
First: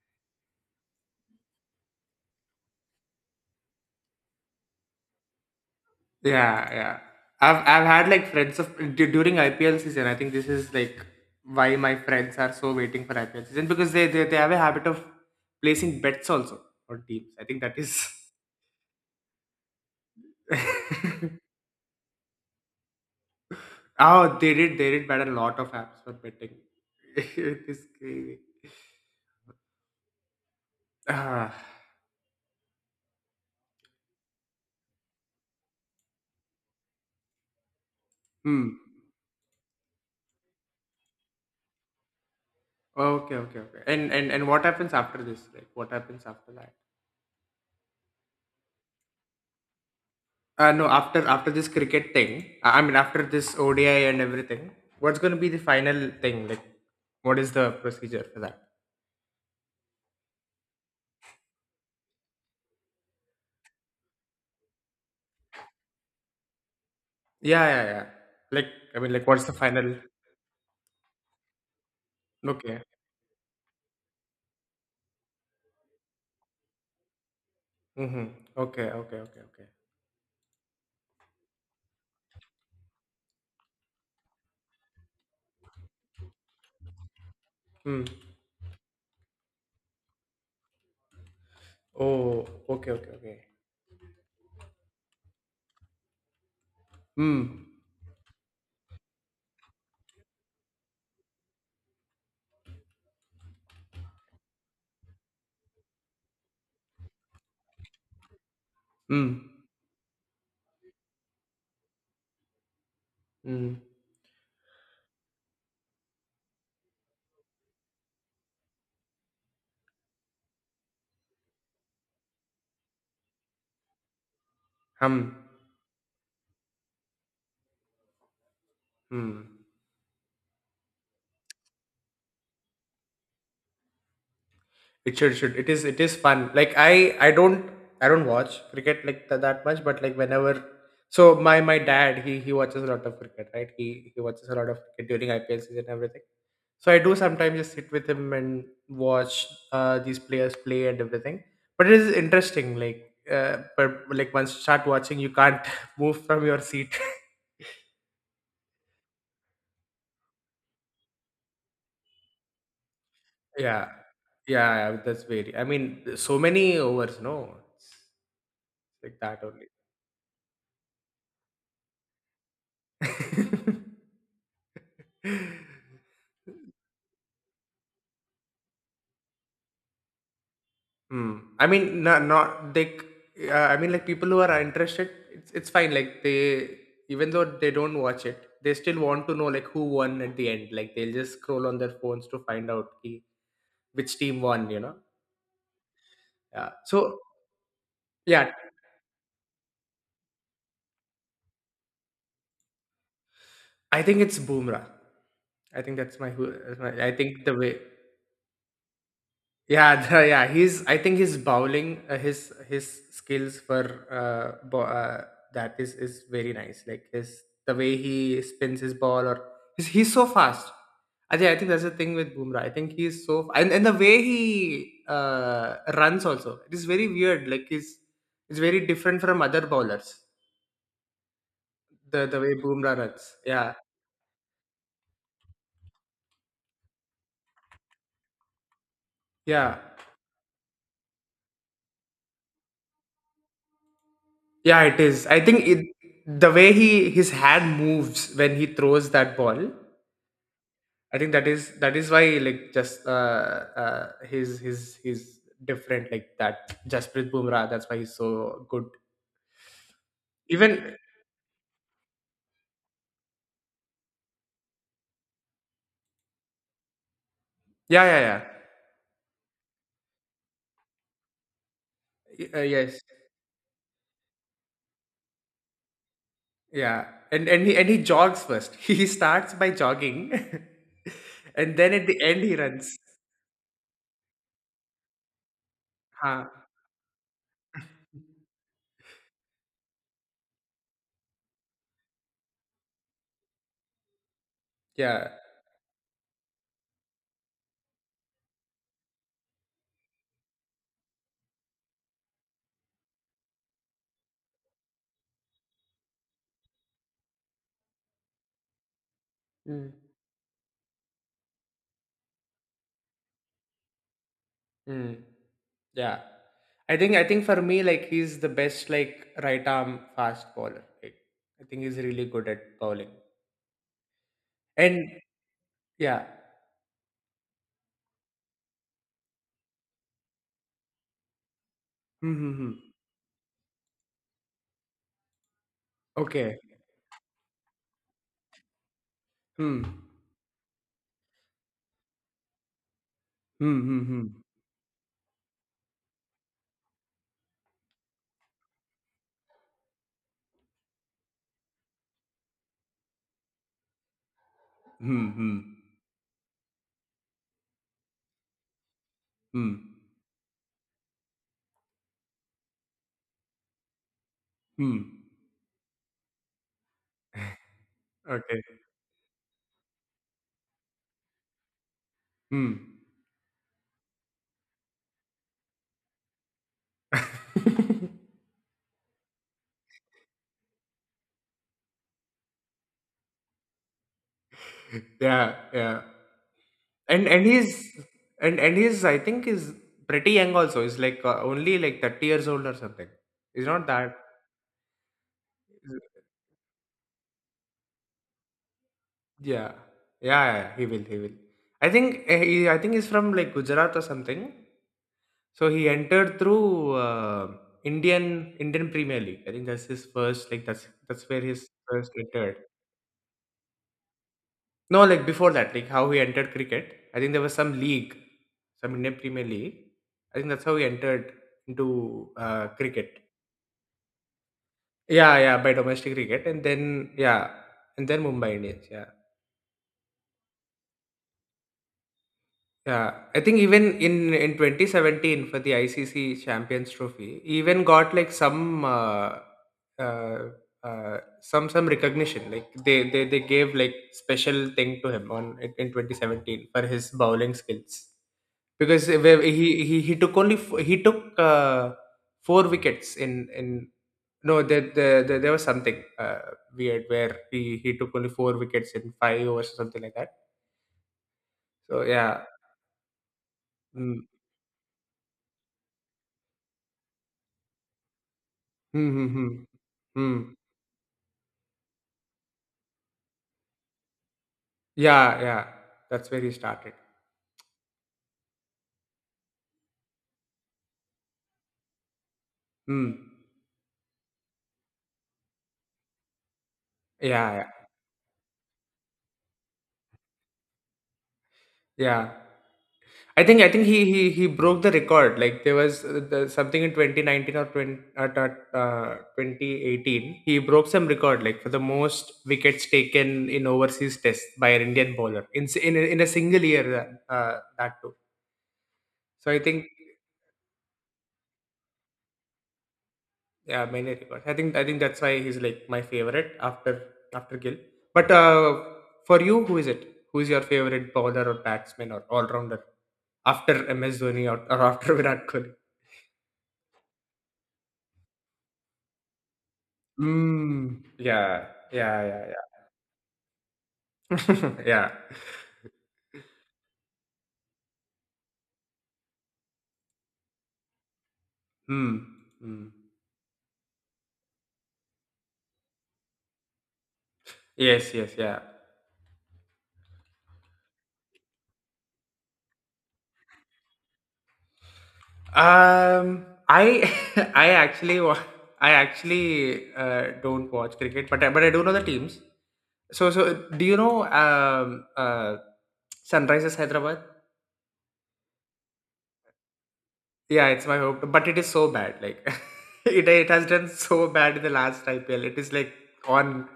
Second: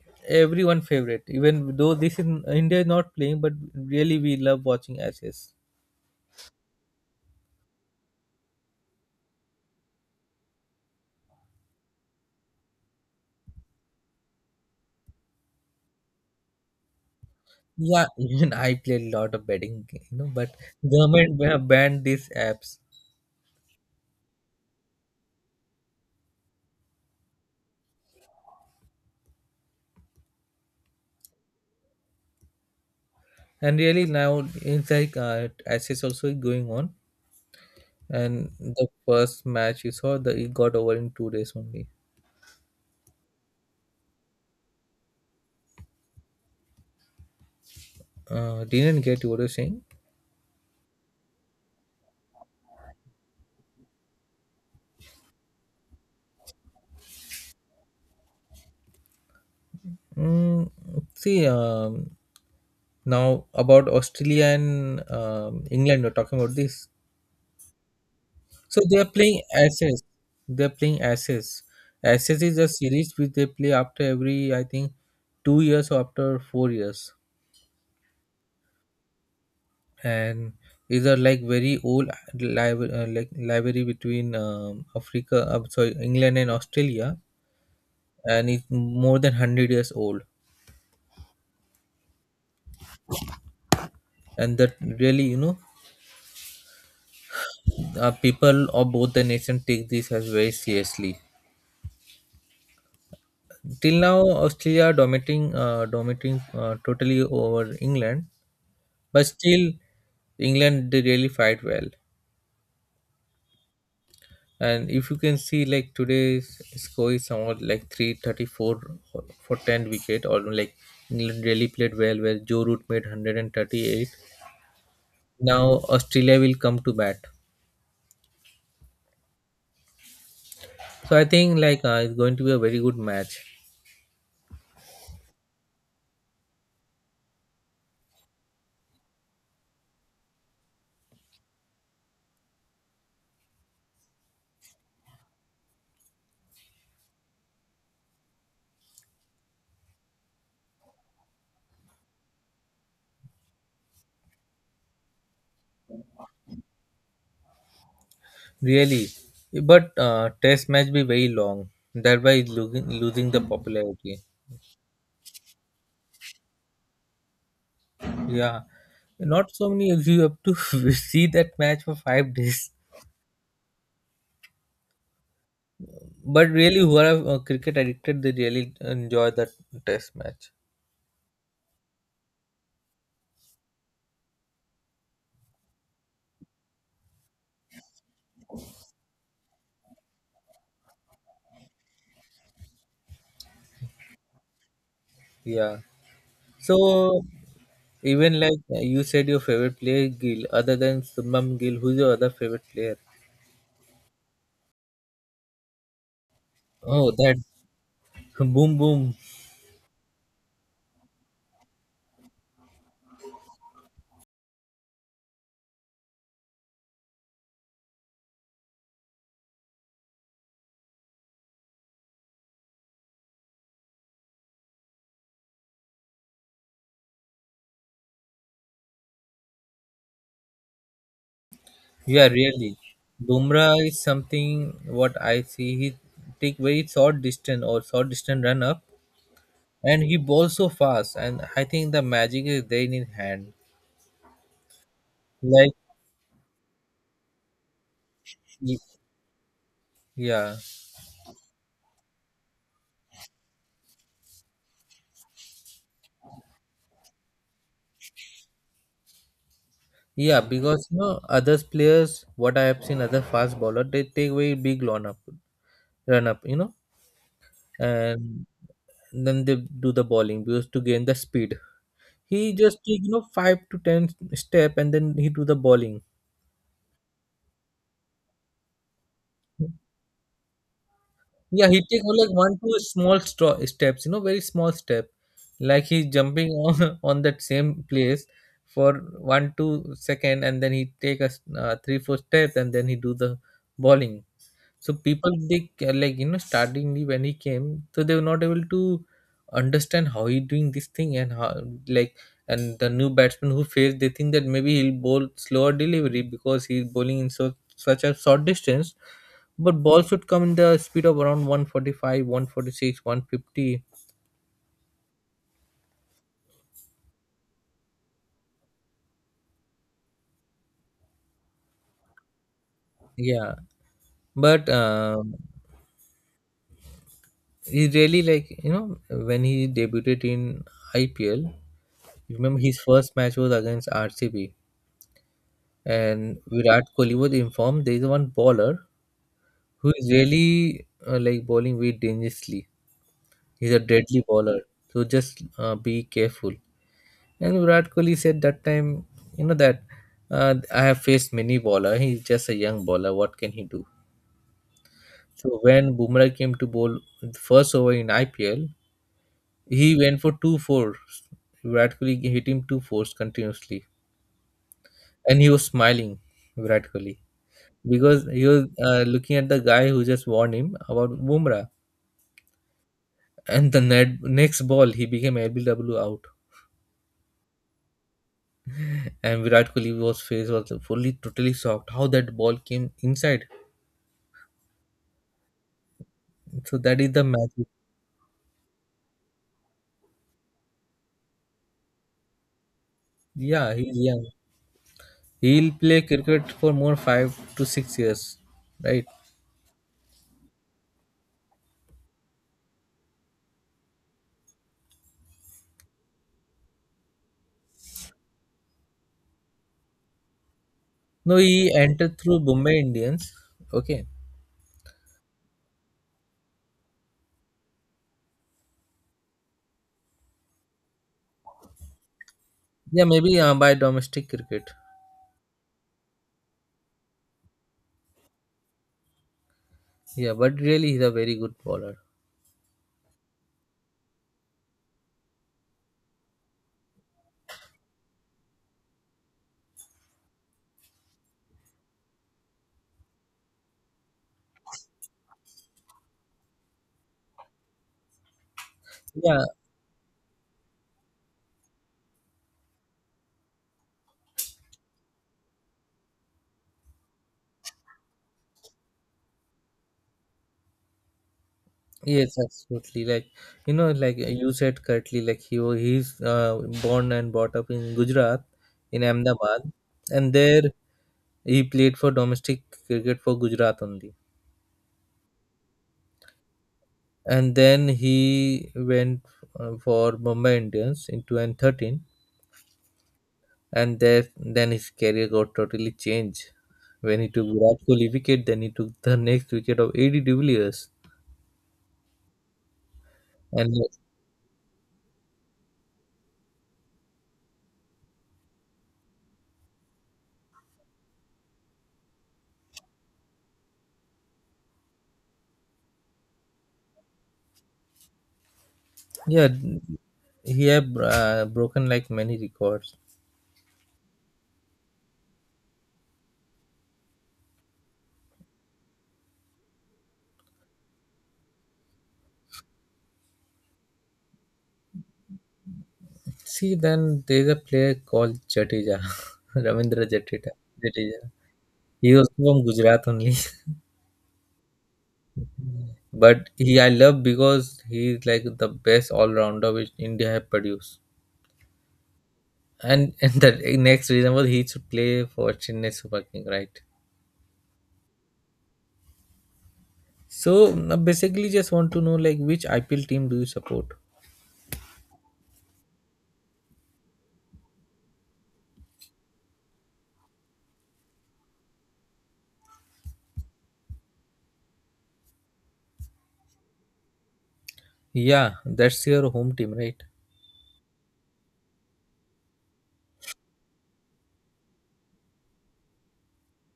[SPEAKER 1] everyone favorite, even though this is India is not playing, but really we love watching access.
[SPEAKER 2] Yeah, yeah. I've had like friends of during IPL season. I think this is like why my friends are so waiting for IPL season because they have a habit of placing bets also on teams. I think that
[SPEAKER 1] Yeah,
[SPEAKER 2] is.
[SPEAKER 1] even I play a lot of betting but government banned these apps.
[SPEAKER 2] Oh, they did. They did ban a lot of apps for betting. It is crazy. Ah,
[SPEAKER 1] And really now it's like access also is going on, and
[SPEAKER 2] hmm.
[SPEAKER 1] the first match you saw, the it got over in 2 days only.
[SPEAKER 2] Okay, okay, okay. And what happens after this? Like, what happens after that?
[SPEAKER 1] Didn't get what you're saying.
[SPEAKER 2] No, after this cricket thing. I mean, after this ODI and everything. What's going to be the final thing? Like, what is the procedure for that?
[SPEAKER 1] mm, See, now about Australia and England, we're talking about this.
[SPEAKER 2] Yeah, yeah, yeah. Like,
[SPEAKER 1] So
[SPEAKER 2] I
[SPEAKER 1] they are
[SPEAKER 2] mean, like,
[SPEAKER 1] playing
[SPEAKER 2] what's the final?
[SPEAKER 1] Ashes. They are playing Ashes. Ashes is a
[SPEAKER 2] Okay.
[SPEAKER 1] series which they play after every, I think, 2 years or after 4 years,
[SPEAKER 2] Mm-hmm. Okay, okay, okay, okay.
[SPEAKER 1] and is a like very old like rivalry between Africa, sorry, England and Australia,
[SPEAKER 2] Hmm.
[SPEAKER 1] and it's more than 100 years old.
[SPEAKER 2] Oh, okay, okay, okay.
[SPEAKER 1] And that really,
[SPEAKER 2] Hmm.
[SPEAKER 1] people of both the nation take this as very seriously. Till now, Australia dominating totally over England, but
[SPEAKER 2] Hmm.
[SPEAKER 1] still England, they really fight well.
[SPEAKER 2] Hmm.
[SPEAKER 1] And if you can see, like, today's score is somewhat like 334 for 10 wicket, or like England really played well, where Joe Root made 138.
[SPEAKER 2] Hum.
[SPEAKER 1] Now Australia will come to bat,
[SPEAKER 2] Hmm.
[SPEAKER 1] so I think, like, it's going to be a very good match.
[SPEAKER 2] It should it is fun. Like I don't watch cricket like that much, but like whenever so my dad he watches a lot of cricket, right? He watches a lot of cricket during IPL season and everything. So I do sometimes just sit with him and watch these players play and everything. But it is interesting, like but like once you start watching, you can't move from your seat.
[SPEAKER 1] Really, but test match be very long. Thereby it's losing the
[SPEAKER 2] Yeah,
[SPEAKER 1] popularity.
[SPEAKER 2] yeah, yeah, that's very. I mean, so many overs, no, it's
[SPEAKER 1] Yeah,
[SPEAKER 2] like that
[SPEAKER 1] not so many of you have to see that match for 5 days.
[SPEAKER 2] only.
[SPEAKER 1] But really, who are cricket addicted, they really enjoy that test match.
[SPEAKER 2] Hmm. I mean, not like I mean, like people who are interested, it's fine. Like they, even though they don't watch it, they still want to know like who won at the end. Like they'll just scroll on their phones to find out ki, which team won. You know.
[SPEAKER 1] Yeah.
[SPEAKER 2] Yeah. So
[SPEAKER 1] So, even
[SPEAKER 2] yeah,
[SPEAKER 1] like, you said, your favorite player Gill, other than Subham Gill, who's your other favorite player?
[SPEAKER 2] I think it's Boomerang. I think that's my who. I
[SPEAKER 1] Oh, that
[SPEAKER 2] think the way.
[SPEAKER 1] boom boom.
[SPEAKER 2] Yeah, yeah, he's. I think his bowling, his skills for that is very nice. Like his the way he spins his ball, or he's so fast. I think that's the thing with Boomer. I think he's so and the way he runs also. It is very weird. Like he's it's very different from other bowlers. The
[SPEAKER 1] Yeah,
[SPEAKER 2] the way
[SPEAKER 1] really.
[SPEAKER 2] Boomer runs. Yeah,
[SPEAKER 1] Bumrah is something what I see. He take very short distance or short distance run up,
[SPEAKER 2] yeah.
[SPEAKER 1] and he bowls so fast. And I think the magic is there in his hand.
[SPEAKER 2] Yeah, it is. I think
[SPEAKER 1] Like,
[SPEAKER 2] the way he his hand moves when he
[SPEAKER 1] Ye-
[SPEAKER 2] throws that ball
[SPEAKER 1] Yeah,
[SPEAKER 2] I think that is why like just his he's different like that. Jasprit Bumrah, that's why he's so good.
[SPEAKER 1] yeah, because,
[SPEAKER 2] Even
[SPEAKER 1] you know, others players, what I have seen, other fast bowler, they take very big run up,
[SPEAKER 2] yeah yeah yeah.
[SPEAKER 1] and then they do the bowling because to gain the speed. He just
[SPEAKER 2] Yes
[SPEAKER 1] take 5 to 10 step and then he do the bowling.
[SPEAKER 2] yeah and he jogs first. He starts by jogging,
[SPEAKER 1] Yeah,
[SPEAKER 2] and
[SPEAKER 1] he
[SPEAKER 2] then
[SPEAKER 1] take
[SPEAKER 2] at the
[SPEAKER 1] only, like,
[SPEAKER 2] end he
[SPEAKER 1] one two
[SPEAKER 2] runs.
[SPEAKER 1] small steps, very small step, like he's
[SPEAKER 2] Huh.
[SPEAKER 1] jumping on on that same place for one two second, and then he take three four steps and then he do the bowling. So
[SPEAKER 2] Yeah.
[SPEAKER 1] people they like, startingly, when he came, so they were not able to understand how he doing this thing and how, like, and the new batsman who faced, they think that maybe he'll bowl slower delivery because he's bowling in so such a short distance, but
[SPEAKER 2] Mm.
[SPEAKER 1] ball should come in the speed of around 145 146 150.
[SPEAKER 2] Mm. Yeah. I think for me like he's the best like right arm fast bowler. Like, I think he's really good at bowling.
[SPEAKER 1] Yeah, but
[SPEAKER 2] And yeah.
[SPEAKER 1] he really, like, when he debuted in IPL, remember
[SPEAKER 2] Hmm.
[SPEAKER 1] his first match was against RCB, and
[SPEAKER 2] Okay.
[SPEAKER 1] Virat Kohli was informed there is one bowler
[SPEAKER 2] Hmm.
[SPEAKER 1] who is really like, bowling very dangerously. He's a
[SPEAKER 2] Hmm. Hmm.
[SPEAKER 1] deadly
[SPEAKER 2] Hmm.
[SPEAKER 1] bowler, so just be careful. And Virat Kohli said that time, that I have faced many bowler. He's just a young bowler. What can he do?
[SPEAKER 2] Hmm. Hmm.
[SPEAKER 1] So when Bumrah came to bowl the first over in IPL,
[SPEAKER 2] హ్మ్.
[SPEAKER 1] he went for two fours. Virat Kohli hit him two fours continuously,
[SPEAKER 2] Hmm.
[SPEAKER 1] and he was smiling. Virat Kohli. Because he
[SPEAKER 2] okay.
[SPEAKER 1] was looking at the guy who just warned him about Bumrah.
[SPEAKER 2] హ్మ్.
[SPEAKER 1] And the next ball, he became LBW out. And Virat Kohli's face was fully, totally shocked how that ball came inside.
[SPEAKER 2] Yeah. Yeah.
[SPEAKER 1] So that is the
[SPEAKER 2] And and
[SPEAKER 1] magic.
[SPEAKER 2] he's and he's I think he's pretty young also. He's like, only like 30 years old or something. He's
[SPEAKER 1] Yeah,
[SPEAKER 2] not
[SPEAKER 1] he's
[SPEAKER 2] that.
[SPEAKER 1] young. He'll play cricket for more 5 to 6 years, right?
[SPEAKER 2] Yeah. Yeah, yeah. He will. He will. I think, he I think he's from like Gujarat or something. So he entered through, uh, Indian Indian Premier League. I think that's his first like that's
[SPEAKER 1] No,
[SPEAKER 2] where his
[SPEAKER 1] he
[SPEAKER 2] first
[SPEAKER 1] entered through
[SPEAKER 2] entered.
[SPEAKER 1] Bombay Indians. Okay.
[SPEAKER 2] No, like before that, like how he entered cricket. I think there was some league, some Indian Premier League. I think that's how he entered into
[SPEAKER 1] Yeah,
[SPEAKER 2] cricket.
[SPEAKER 1] maybe by domestic cricket.
[SPEAKER 2] Yeah, yeah, by domestic cricket, and then yeah, and then Mumbai Indians. Yeah,
[SPEAKER 1] Yeah, but really, he's a very good bowler.
[SPEAKER 2] yeah. I think even in 2017 for the ICC Champions Trophy, he even got like some uh, some recognition. Like they gave like special thing to him on in 2017 for his bowling skills. Because
[SPEAKER 1] Yeah.
[SPEAKER 2] he took only he took four wickets in, no, there was something weird where he took only four wickets in five overs or something like that, so
[SPEAKER 1] Yes,
[SPEAKER 2] yeah.
[SPEAKER 1] absolutely. Like, like,
[SPEAKER 2] Mm.
[SPEAKER 1] you said correctly, like, he's born and brought up in Gujarat, in
[SPEAKER 2] Hmm, hmm, hmm.
[SPEAKER 1] Ahmedabad, and
[SPEAKER 2] Hmm.
[SPEAKER 1] there he played for domestic cricket for Gujarat only,
[SPEAKER 2] Yeah, yeah, that's where he started.
[SPEAKER 1] and then he went for Mumbai Indians in 2013,
[SPEAKER 2] Hmm.
[SPEAKER 1] and there then his career got totally changed when he
[SPEAKER 2] Yeah,
[SPEAKER 1] took
[SPEAKER 2] yeah,
[SPEAKER 1] Virat Kohli wicket, then he took the next wicket of AD de Villiers,
[SPEAKER 2] yeah. I think I
[SPEAKER 1] and
[SPEAKER 2] think he broke the record. Like there was something in 2019 or 20, 2018. He broke some record like for the most wickets taken in overseas test by an Indian bowler in in a single year. That too. So
[SPEAKER 1] yeah,
[SPEAKER 2] I think.
[SPEAKER 1] he have broken, like, many records.
[SPEAKER 2] Yeah, many records. I think that's why he's like my favorite after Gill. But for you, who is it? Who is your favorite bowler or batsman or all rounder after MS Dhoni or after Virat Kohli?
[SPEAKER 1] See, then there is a player called Jadeja, Ravindra Jadeja.
[SPEAKER 2] Mm.
[SPEAKER 1] Jadeja.
[SPEAKER 2] Yeah.
[SPEAKER 1] He
[SPEAKER 2] Yeah.
[SPEAKER 1] was
[SPEAKER 2] Yeah.
[SPEAKER 1] from Gujarat only,
[SPEAKER 2] Yeah. Yeah.
[SPEAKER 1] but he I love because he is like the best all rounder which India have produced.
[SPEAKER 2] Mm. Mm.
[SPEAKER 1] And and the next reason was he should play for Chennai Super King, right?
[SPEAKER 2] Yes. Yes. Yeah.
[SPEAKER 1] So basically, just want to know, like, which IPL team do you support?
[SPEAKER 2] I. I actually don't watch cricket, but but I do know the teams. So do you know Sunrisers Hyderabad?
[SPEAKER 1] Yeah, that's your home team, right?
[SPEAKER 2] Yeah, it's my hope, but it is so bad. Like it has done so bad in the last IPL. It is like on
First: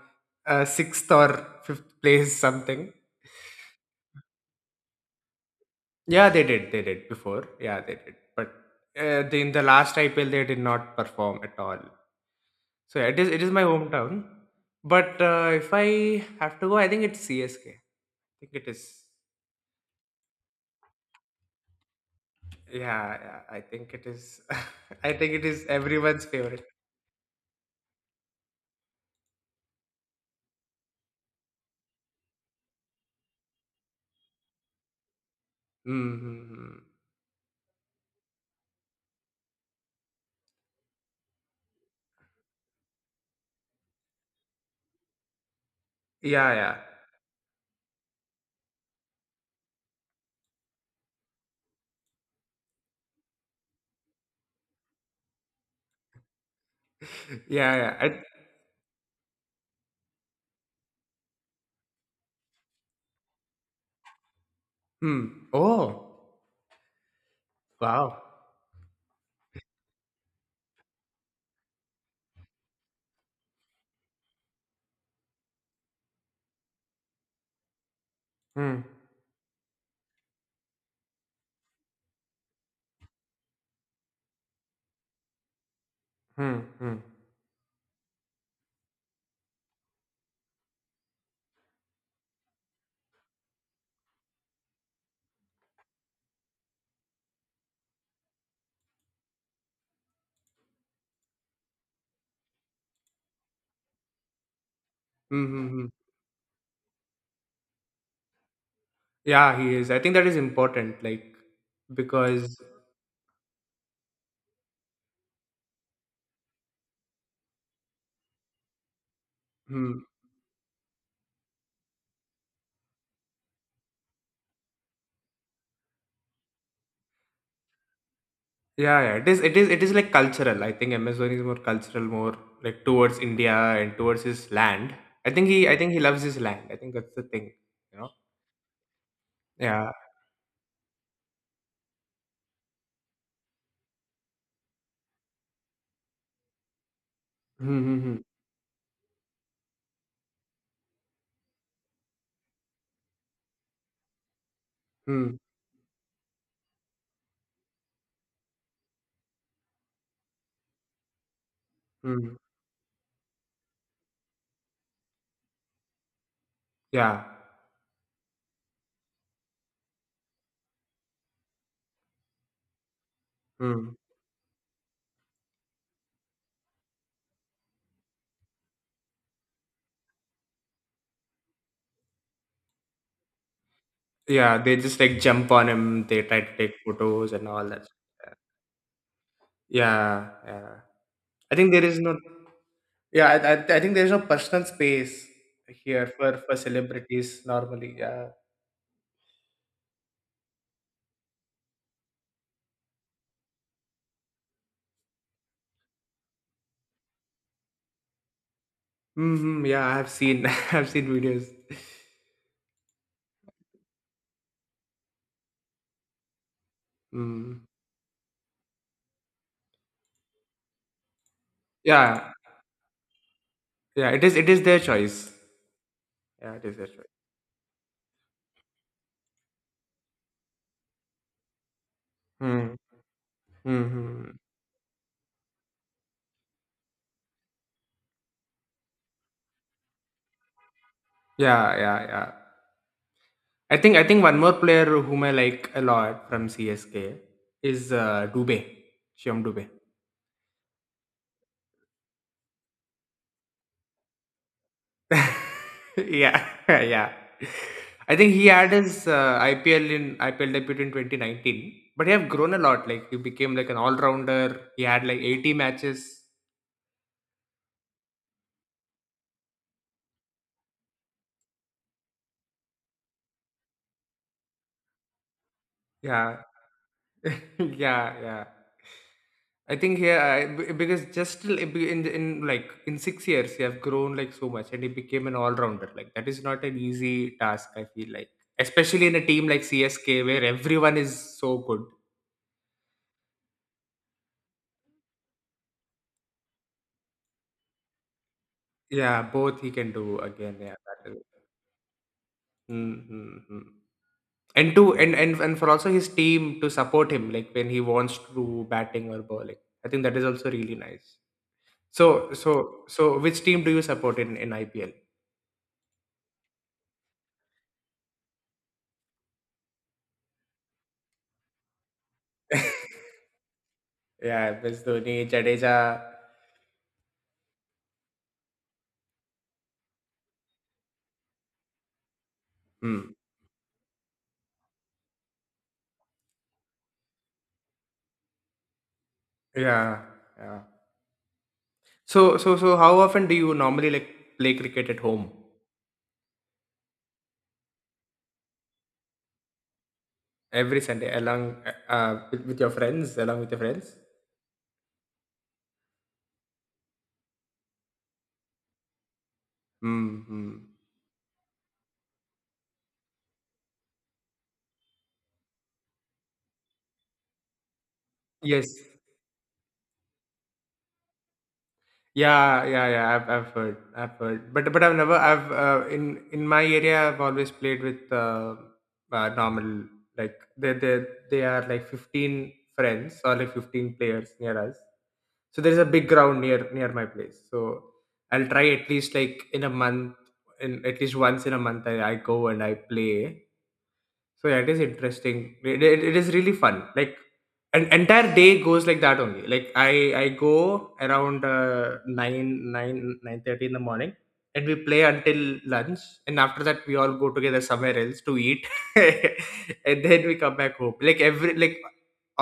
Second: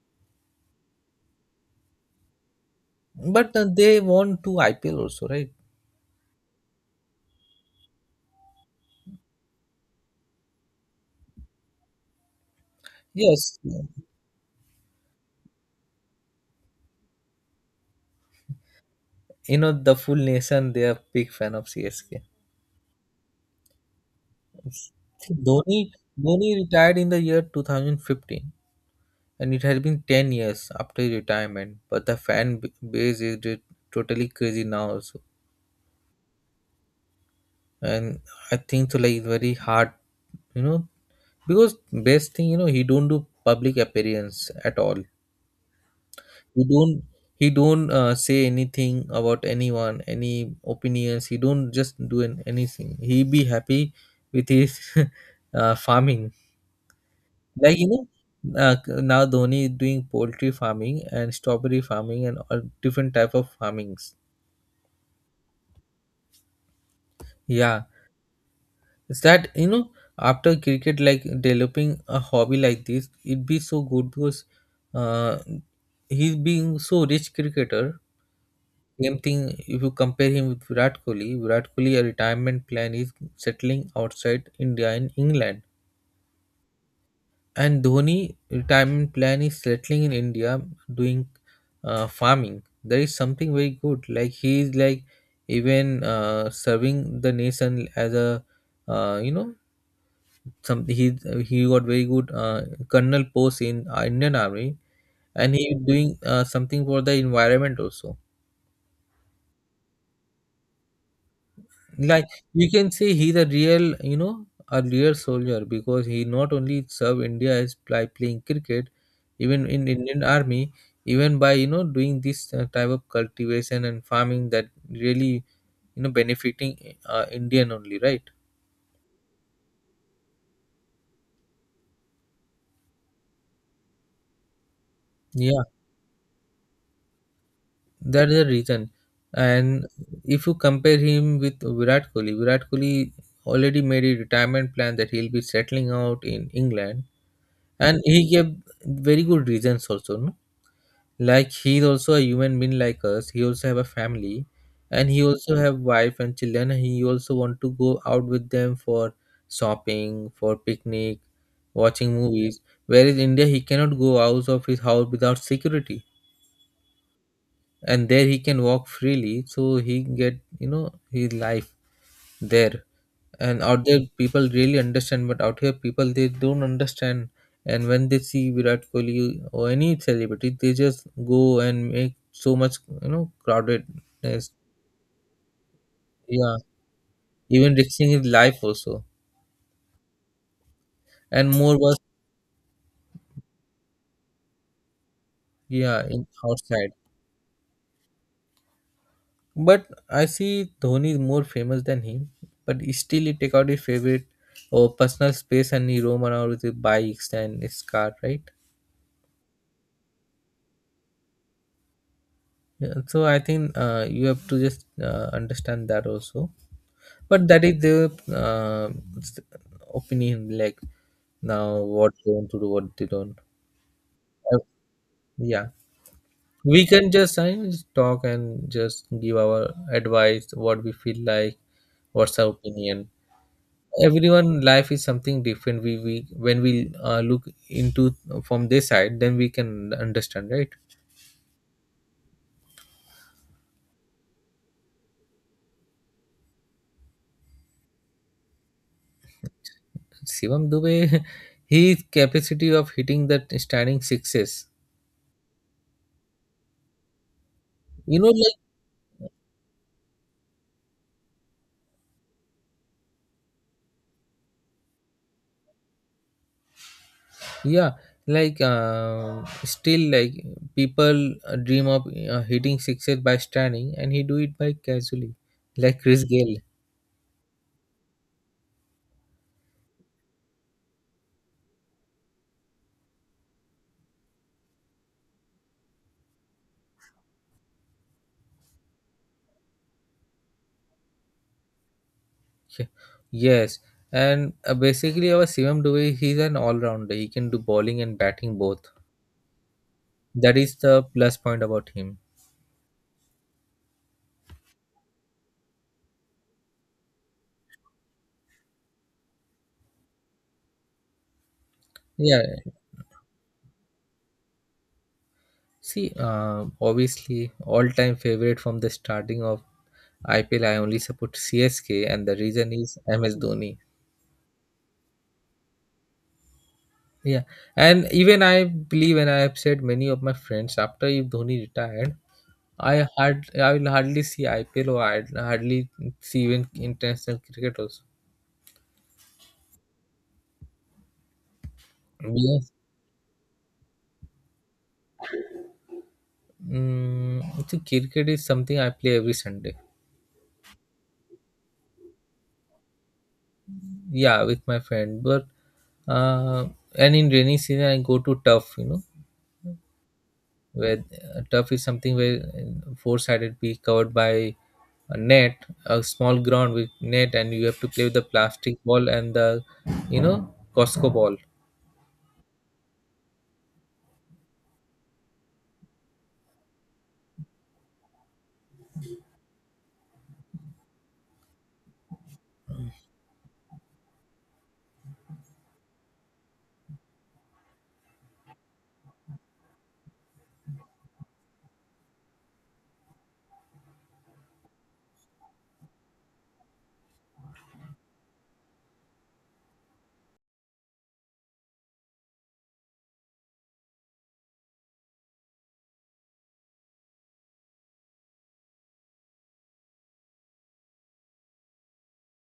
[SPEAKER 2] sixth or fifth place something.
[SPEAKER 1] But they won two IPL also, right?
[SPEAKER 2] Yeah, they did. They did before. Yeah, they did. But in the last IPL, they did not perform at all. So yeah, it is
[SPEAKER 1] Yes.
[SPEAKER 2] my
[SPEAKER 1] You
[SPEAKER 2] hometown. But if I have to go, I think it's CSK. I think it is.
[SPEAKER 1] know the full nation. They are big fan of CSK.
[SPEAKER 2] Yeah, yeah, I think it is. I think it is
[SPEAKER 1] Dhoni,
[SPEAKER 2] everyone's
[SPEAKER 1] Dhoni
[SPEAKER 2] favorite.
[SPEAKER 1] retired in the year 2015, and it has been 10 years after his retirement. But the fan base is totally crazy now, also.
[SPEAKER 2] Mm-hmm.
[SPEAKER 1] And I think so, like, it's very hard, you know, because best thing, he don't do public appearance at all.
[SPEAKER 2] Yeah,
[SPEAKER 1] He
[SPEAKER 2] yeah,
[SPEAKER 1] don't, he don't say anything about anyone, any opinions. He don't just do anything. He be happy with his farming.
[SPEAKER 2] yeah,
[SPEAKER 1] Like,
[SPEAKER 2] yeah.
[SPEAKER 1] uh, now Dhoni is doing poultry farming and strawberry farming and all different type of farmings.
[SPEAKER 2] Hmm. Oh,
[SPEAKER 1] Yeah,
[SPEAKER 2] wow.
[SPEAKER 1] it's that, after cricket, like developing a hobby like this, it'd be so good because uh, he's being so rich cricketer.
[SPEAKER 2] Hmm.
[SPEAKER 1] Same thing if you compare him with Virat Kohli. Virat Kohli, a retirement plan is settling outside India in England.
[SPEAKER 2] Hmm. Hmm. Hmm.
[SPEAKER 1] And Dhoni retirement plan is settling in India, doing farming. There is something very good. Like, he is like even serving the nation as a uh, you know some he got very good colonel post in Indian Army, and he
[SPEAKER 2] Hmm,
[SPEAKER 1] is
[SPEAKER 2] hmm.
[SPEAKER 1] doing something for the environment also.
[SPEAKER 2] Yeah, he is. I think that is important. Like
[SPEAKER 1] Like,
[SPEAKER 2] because.
[SPEAKER 1] you can say he's a real, a real soldier because he not only served India as by playing cricket, even in
[SPEAKER 2] Hmm.
[SPEAKER 1] Indian Army, even by, doing this type of cultivation and farming, that really, benefiting Indian only, right?
[SPEAKER 2] Yeah, yeah. It is like cultural. I think MS Dhoni is more cultural, more like towards India and towards his land. I think
[SPEAKER 1] Yeah,
[SPEAKER 2] he I think he loves his land. I think that's the thing. You know?
[SPEAKER 1] that is the reason. And
[SPEAKER 2] Yeah.
[SPEAKER 1] if you compare him with Virat Kohli. Virat Kohli already made a retirement plan that he'll be settling out in England. And he
[SPEAKER 2] Mm-hmm.
[SPEAKER 1] gave very good reasons also, no, like, he is also a human being like us. He also have a family, and he also have wife and children, and he also want to go out with them for shopping, for picnic, watching
[SPEAKER 2] Mm-hmm.
[SPEAKER 1] movies. Whereas India, he cannot go out of his house without security,
[SPEAKER 2] Yeah.
[SPEAKER 1] and there he can walk freely, so he get, his life there. And out
[SPEAKER 2] Mm.
[SPEAKER 1] there, people really understand, but out here, people they don't understand. And when they see Virat Kohli or any celebrity, they just go and make so much, crowdedness.
[SPEAKER 2] Yeah. They just like jump on him, they try to
[SPEAKER 1] Yeah,
[SPEAKER 2] take photos and all
[SPEAKER 1] even
[SPEAKER 2] that.
[SPEAKER 1] risking his life also.
[SPEAKER 2] Yeah, yeah.
[SPEAKER 1] And
[SPEAKER 2] I think
[SPEAKER 1] more
[SPEAKER 2] there
[SPEAKER 1] was,
[SPEAKER 2] is no yeah, I think there's no personal space
[SPEAKER 1] yeah,
[SPEAKER 2] here
[SPEAKER 1] in
[SPEAKER 2] for,
[SPEAKER 1] outside,
[SPEAKER 2] celebrities normally. Yeah.
[SPEAKER 1] but I see Dhoni is more famous than him. But he still, he take out his favorite or personal space, and he roam around with his bikes and his car, right?
[SPEAKER 2] Hmm, hmm. Yeah, I have seen I've seen videos.
[SPEAKER 1] Yeah, so I think, you have to just understand that also. But that
[SPEAKER 2] Mm.
[SPEAKER 1] is the uh, s- opinion, like, now what they
[SPEAKER 2] Yeah,
[SPEAKER 1] want to do, what they don't.
[SPEAKER 2] yeah, it is it
[SPEAKER 1] Uh,
[SPEAKER 2] is their choice.
[SPEAKER 1] yeah,
[SPEAKER 2] Yeah, it is
[SPEAKER 1] we
[SPEAKER 2] their choice.
[SPEAKER 1] can just, I mean, just talk and just give our advice what we feel like, what's our
[SPEAKER 2] Hmm.
[SPEAKER 1] opinion.
[SPEAKER 2] Mm-hmm.
[SPEAKER 1] Everyone life is something different. We when we look into, from this side, then we can understand, right?
[SPEAKER 2] Yeah, yeah, yeah. I think one more player whom I like a lot from CSK is Dubé, Shyam Dubé.
[SPEAKER 1] Shivam Dubey, his capacity of hitting that standing sixes,
[SPEAKER 2] Yeah. Yeah. I think he
[SPEAKER 1] like,
[SPEAKER 2] had his IPL debut in 2019, but he have grown a lot. Like he became like an all rounder. He had like 80 matches.
[SPEAKER 1] yeah, like, still, like, people dream of hitting sixes by standing, and he do it by casually, like Chris
[SPEAKER 2] Yeah,
[SPEAKER 1] Gale.
[SPEAKER 2] yeah, yeah. I think here I, be- Because just in like in 6 years you have grown like so much and he became an all rounder. Like that is not an easy task. I feel like, especially in a team like CSK where everyone is so good.
[SPEAKER 1] Yeah. Yes, and basically, our Sivam Dubey, he's an all-rounder, he can do bowling and batting both.
[SPEAKER 2] Yeah, both he can do again.
[SPEAKER 1] That
[SPEAKER 2] Yeah,
[SPEAKER 1] is the
[SPEAKER 2] that is.
[SPEAKER 1] plus point about him.
[SPEAKER 2] Mm-hmm. And for also his team to support him like when he wants to do batting or bowling. I think that is also really nice. So
[SPEAKER 1] Yeah,
[SPEAKER 2] so so which team do you support in IPL?
[SPEAKER 1] see, obviously, all-time favorite from the starting of IPL, I only support CSK, and the reason is MS Dhoni.
[SPEAKER 2] Yeah, MS Dhoni, Jadeja.
[SPEAKER 1] Yeah, and even I believe, and I have said many of my friends after if Dhoni retired,
[SPEAKER 2] Hmm.
[SPEAKER 1] I will hardly see IPL, or I hardly see even international cricket also.
[SPEAKER 2] Yeah, yeah.
[SPEAKER 1] Yes,
[SPEAKER 2] How often do you normally like play cricket at home?
[SPEAKER 1] mm, so cricket is something I play every Sunday.
[SPEAKER 2] Every Sunday, along with your friends, along with your friends.
[SPEAKER 1] Yeah, with my friend, but uh, and in rainy season I go to turf.
[SPEAKER 2] Hmm, hmm.
[SPEAKER 1] Where turf is something where four sided be covered by a net, a small ground with net, and you have to play with the
[SPEAKER 2] Yes.
[SPEAKER 1] plastic ball and the you know costco ball.
[SPEAKER 2] Yeah, yeah, yeah. I've heard, I've heard. But I've never. I've In my area, I've always played with normal, like they are like 15 friends or like 15 players near us. So there is a big ground near my place, so I'll try at least like in a month in at least once in a month, I go and I play. So yeah, it is interesting. It is really fun, like an entire day goes like that only, like i go around 9 nine nine thirty in the morning, and we play until lunch, and after that we all go together somewhere else to eat. And then we come back home, like every, like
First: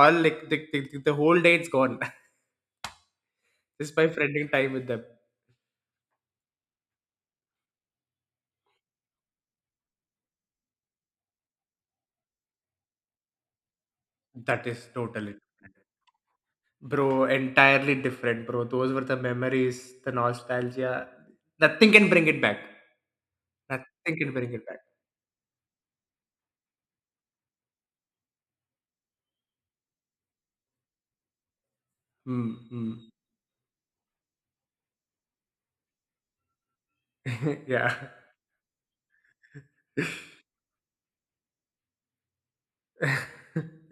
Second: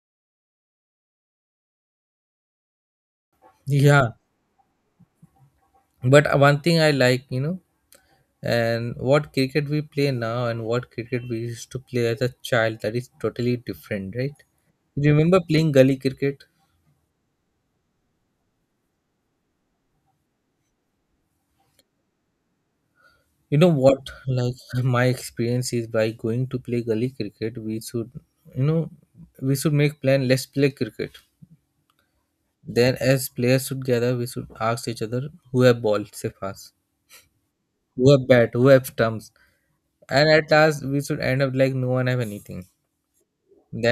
[SPEAKER 2] all, like the whole day it's gone. Just by
[SPEAKER 1] Yeah.
[SPEAKER 2] friending time with them.
[SPEAKER 1] But one thing I like, and what cricket we play now and what cricket we used to play as a child, that is totally different, right?
[SPEAKER 2] That is
[SPEAKER 1] You
[SPEAKER 2] totally
[SPEAKER 1] remember playing
[SPEAKER 2] different.
[SPEAKER 1] gully cricket,
[SPEAKER 2] Bro, entirely different, bro. Those were the memories, the nostalgia. Nothing can bring it back.
[SPEAKER 1] you know what,
[SPEAKER 2] Nothing can bring it back.
[SPEAKER 1] like, my experience is, by going to play gully cricket, we should you know we should make plan, let's play cricket.
[SPEAKER 2] Hmm,
[SPEAKER 1] Then,
[SPEAKER 2] hmm.
[SPEAKER 1] as players should gather, we should ask each other who have ball, say fast,
[SPEAKER 2] Yeah.
[SPEAKER 1] who have bat, who have stumps, and at last we should end up like no one have anything.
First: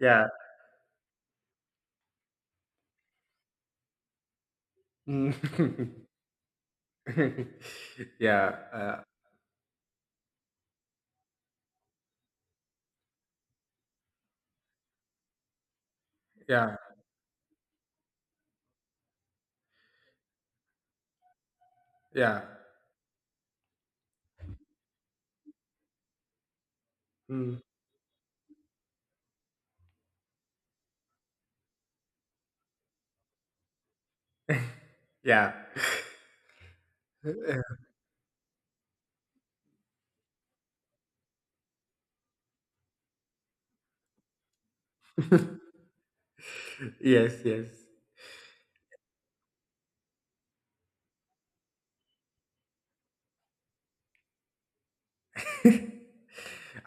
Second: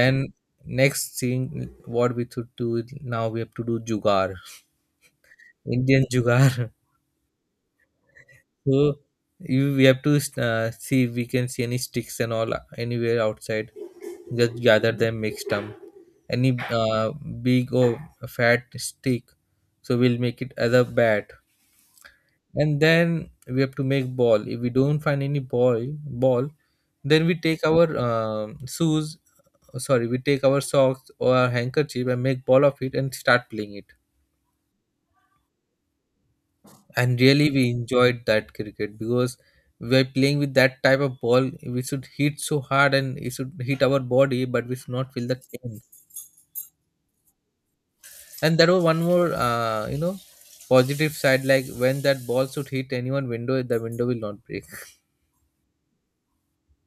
[SPEAKER 2] Yeah.
[SPEAKER 1] next thing, what we should do is now we have to do jugar,
[SPEAKER 2] Mm.
[SPEAKER 1] Indian jugar.
[SPEAKER 2] Yeah.
[SPEAKER 1] So, we have to see if we can see any sticks and all, anywhere outside. Just gather them, make stump. Any
[SPEAKER 2] Yeah.
[SPEAKER 1] big or fat stick, so we'll make it as a bat.
[SPEAKER 2] Yeah.
[SPEAKER 1] And then we have to make ball if we don't find any ball, then we
[SPEAKER 2] Mm.
[SPEAKER 1] take our shoes, sorry, we take our socks or our handkerchief, and make ball of it and start playing it.
[SPEAKER 2] Yeah.
[SPEAKER 1] And really, we enjoyed that cricket because we are playing with that type of ball, we should hit so hard, and it should hit our body, but we should not feel the pain.
[SPEAKER 2] Yes, yes.
[SPEAKER 1] And there was one more, positive side, like when that ball should hit anyone window, the window will not break.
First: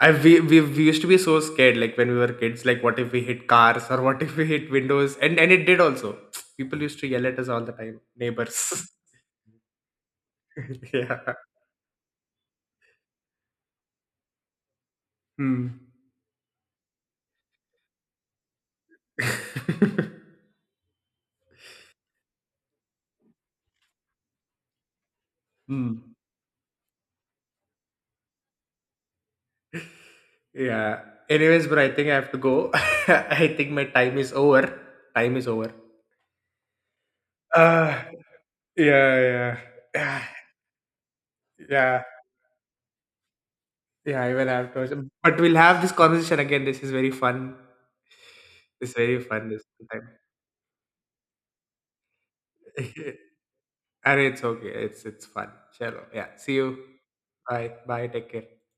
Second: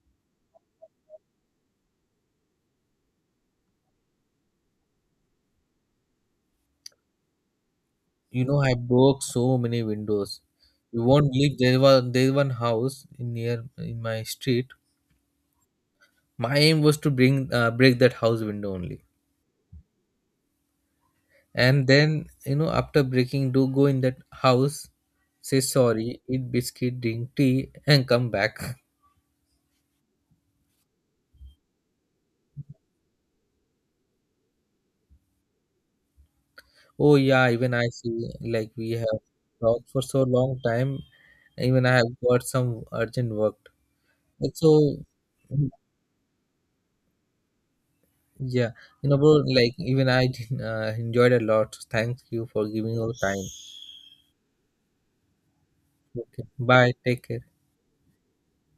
[SPEAKER 2] I we used to be so scared, like when we were kids, like what if we hit cars or what if we hit windows, and it did also. People used to yell at us all the time,
[SPEAKER 1] You
[SPEAKER 2] neighbors.
[SPEAKER 1] know, I broke so many windows. You won't
[SPEAKER 2] Yeah.
[SPEAKER 1] believe, there was there one house in near in my street.
[SPEAKER 2] Hmm.
[SPEAKER 1] My aim was to bring break that house window only. And then, after breaking, do go in that house, say
[SPEAKER 2] Hmm.
[SPEAKER 1] sorry, eat biscuit, drink tea, and come back.
[SPEAKER 2] Yeah. Anyways, bro, I think I have to go. I think my time is over. Time is over.
[SPEAKER 1] Oh yeah, even I
[SPEAKER 2] uh
[SPEAKER 1] see like we have
[SPEAKER 2] yeah,
[SPEAKER 1] talked for
[SPEAKER 2] yeah.
[SPEAKER 1] so long time. Even I
[SPEAKER 2] Yeah,
[SPEAKER 1] have got some urgent work.
[SPEAKER 2] yeah, I will
[SPEAKER 1] Like,
[SPEAKER 2] have
[SPEAKER 1] so,
[SPEAKER 2] to, but we'll have this conversation again, this is very fun.
[SPEAKER 1] yeah,
[SPEAKER 2] It's very
[SPEAKER 1] bro,
[SPEAKER 2] fun this
[SPEAKER 1] like
[SPEAKER 2] time.
[SPEAKER 1] even I did enjoyed a lot. Thank you for giving your time.
[SPEAKER 2] And it's okay. It's fun. Chalo. Yeah.
[SPEAKER 1] Okay,
[SPEAKER 2] See you.
[SPEAKER 1] bye. Take care.
[SPEAKER 2] Bye. Bye. Take care.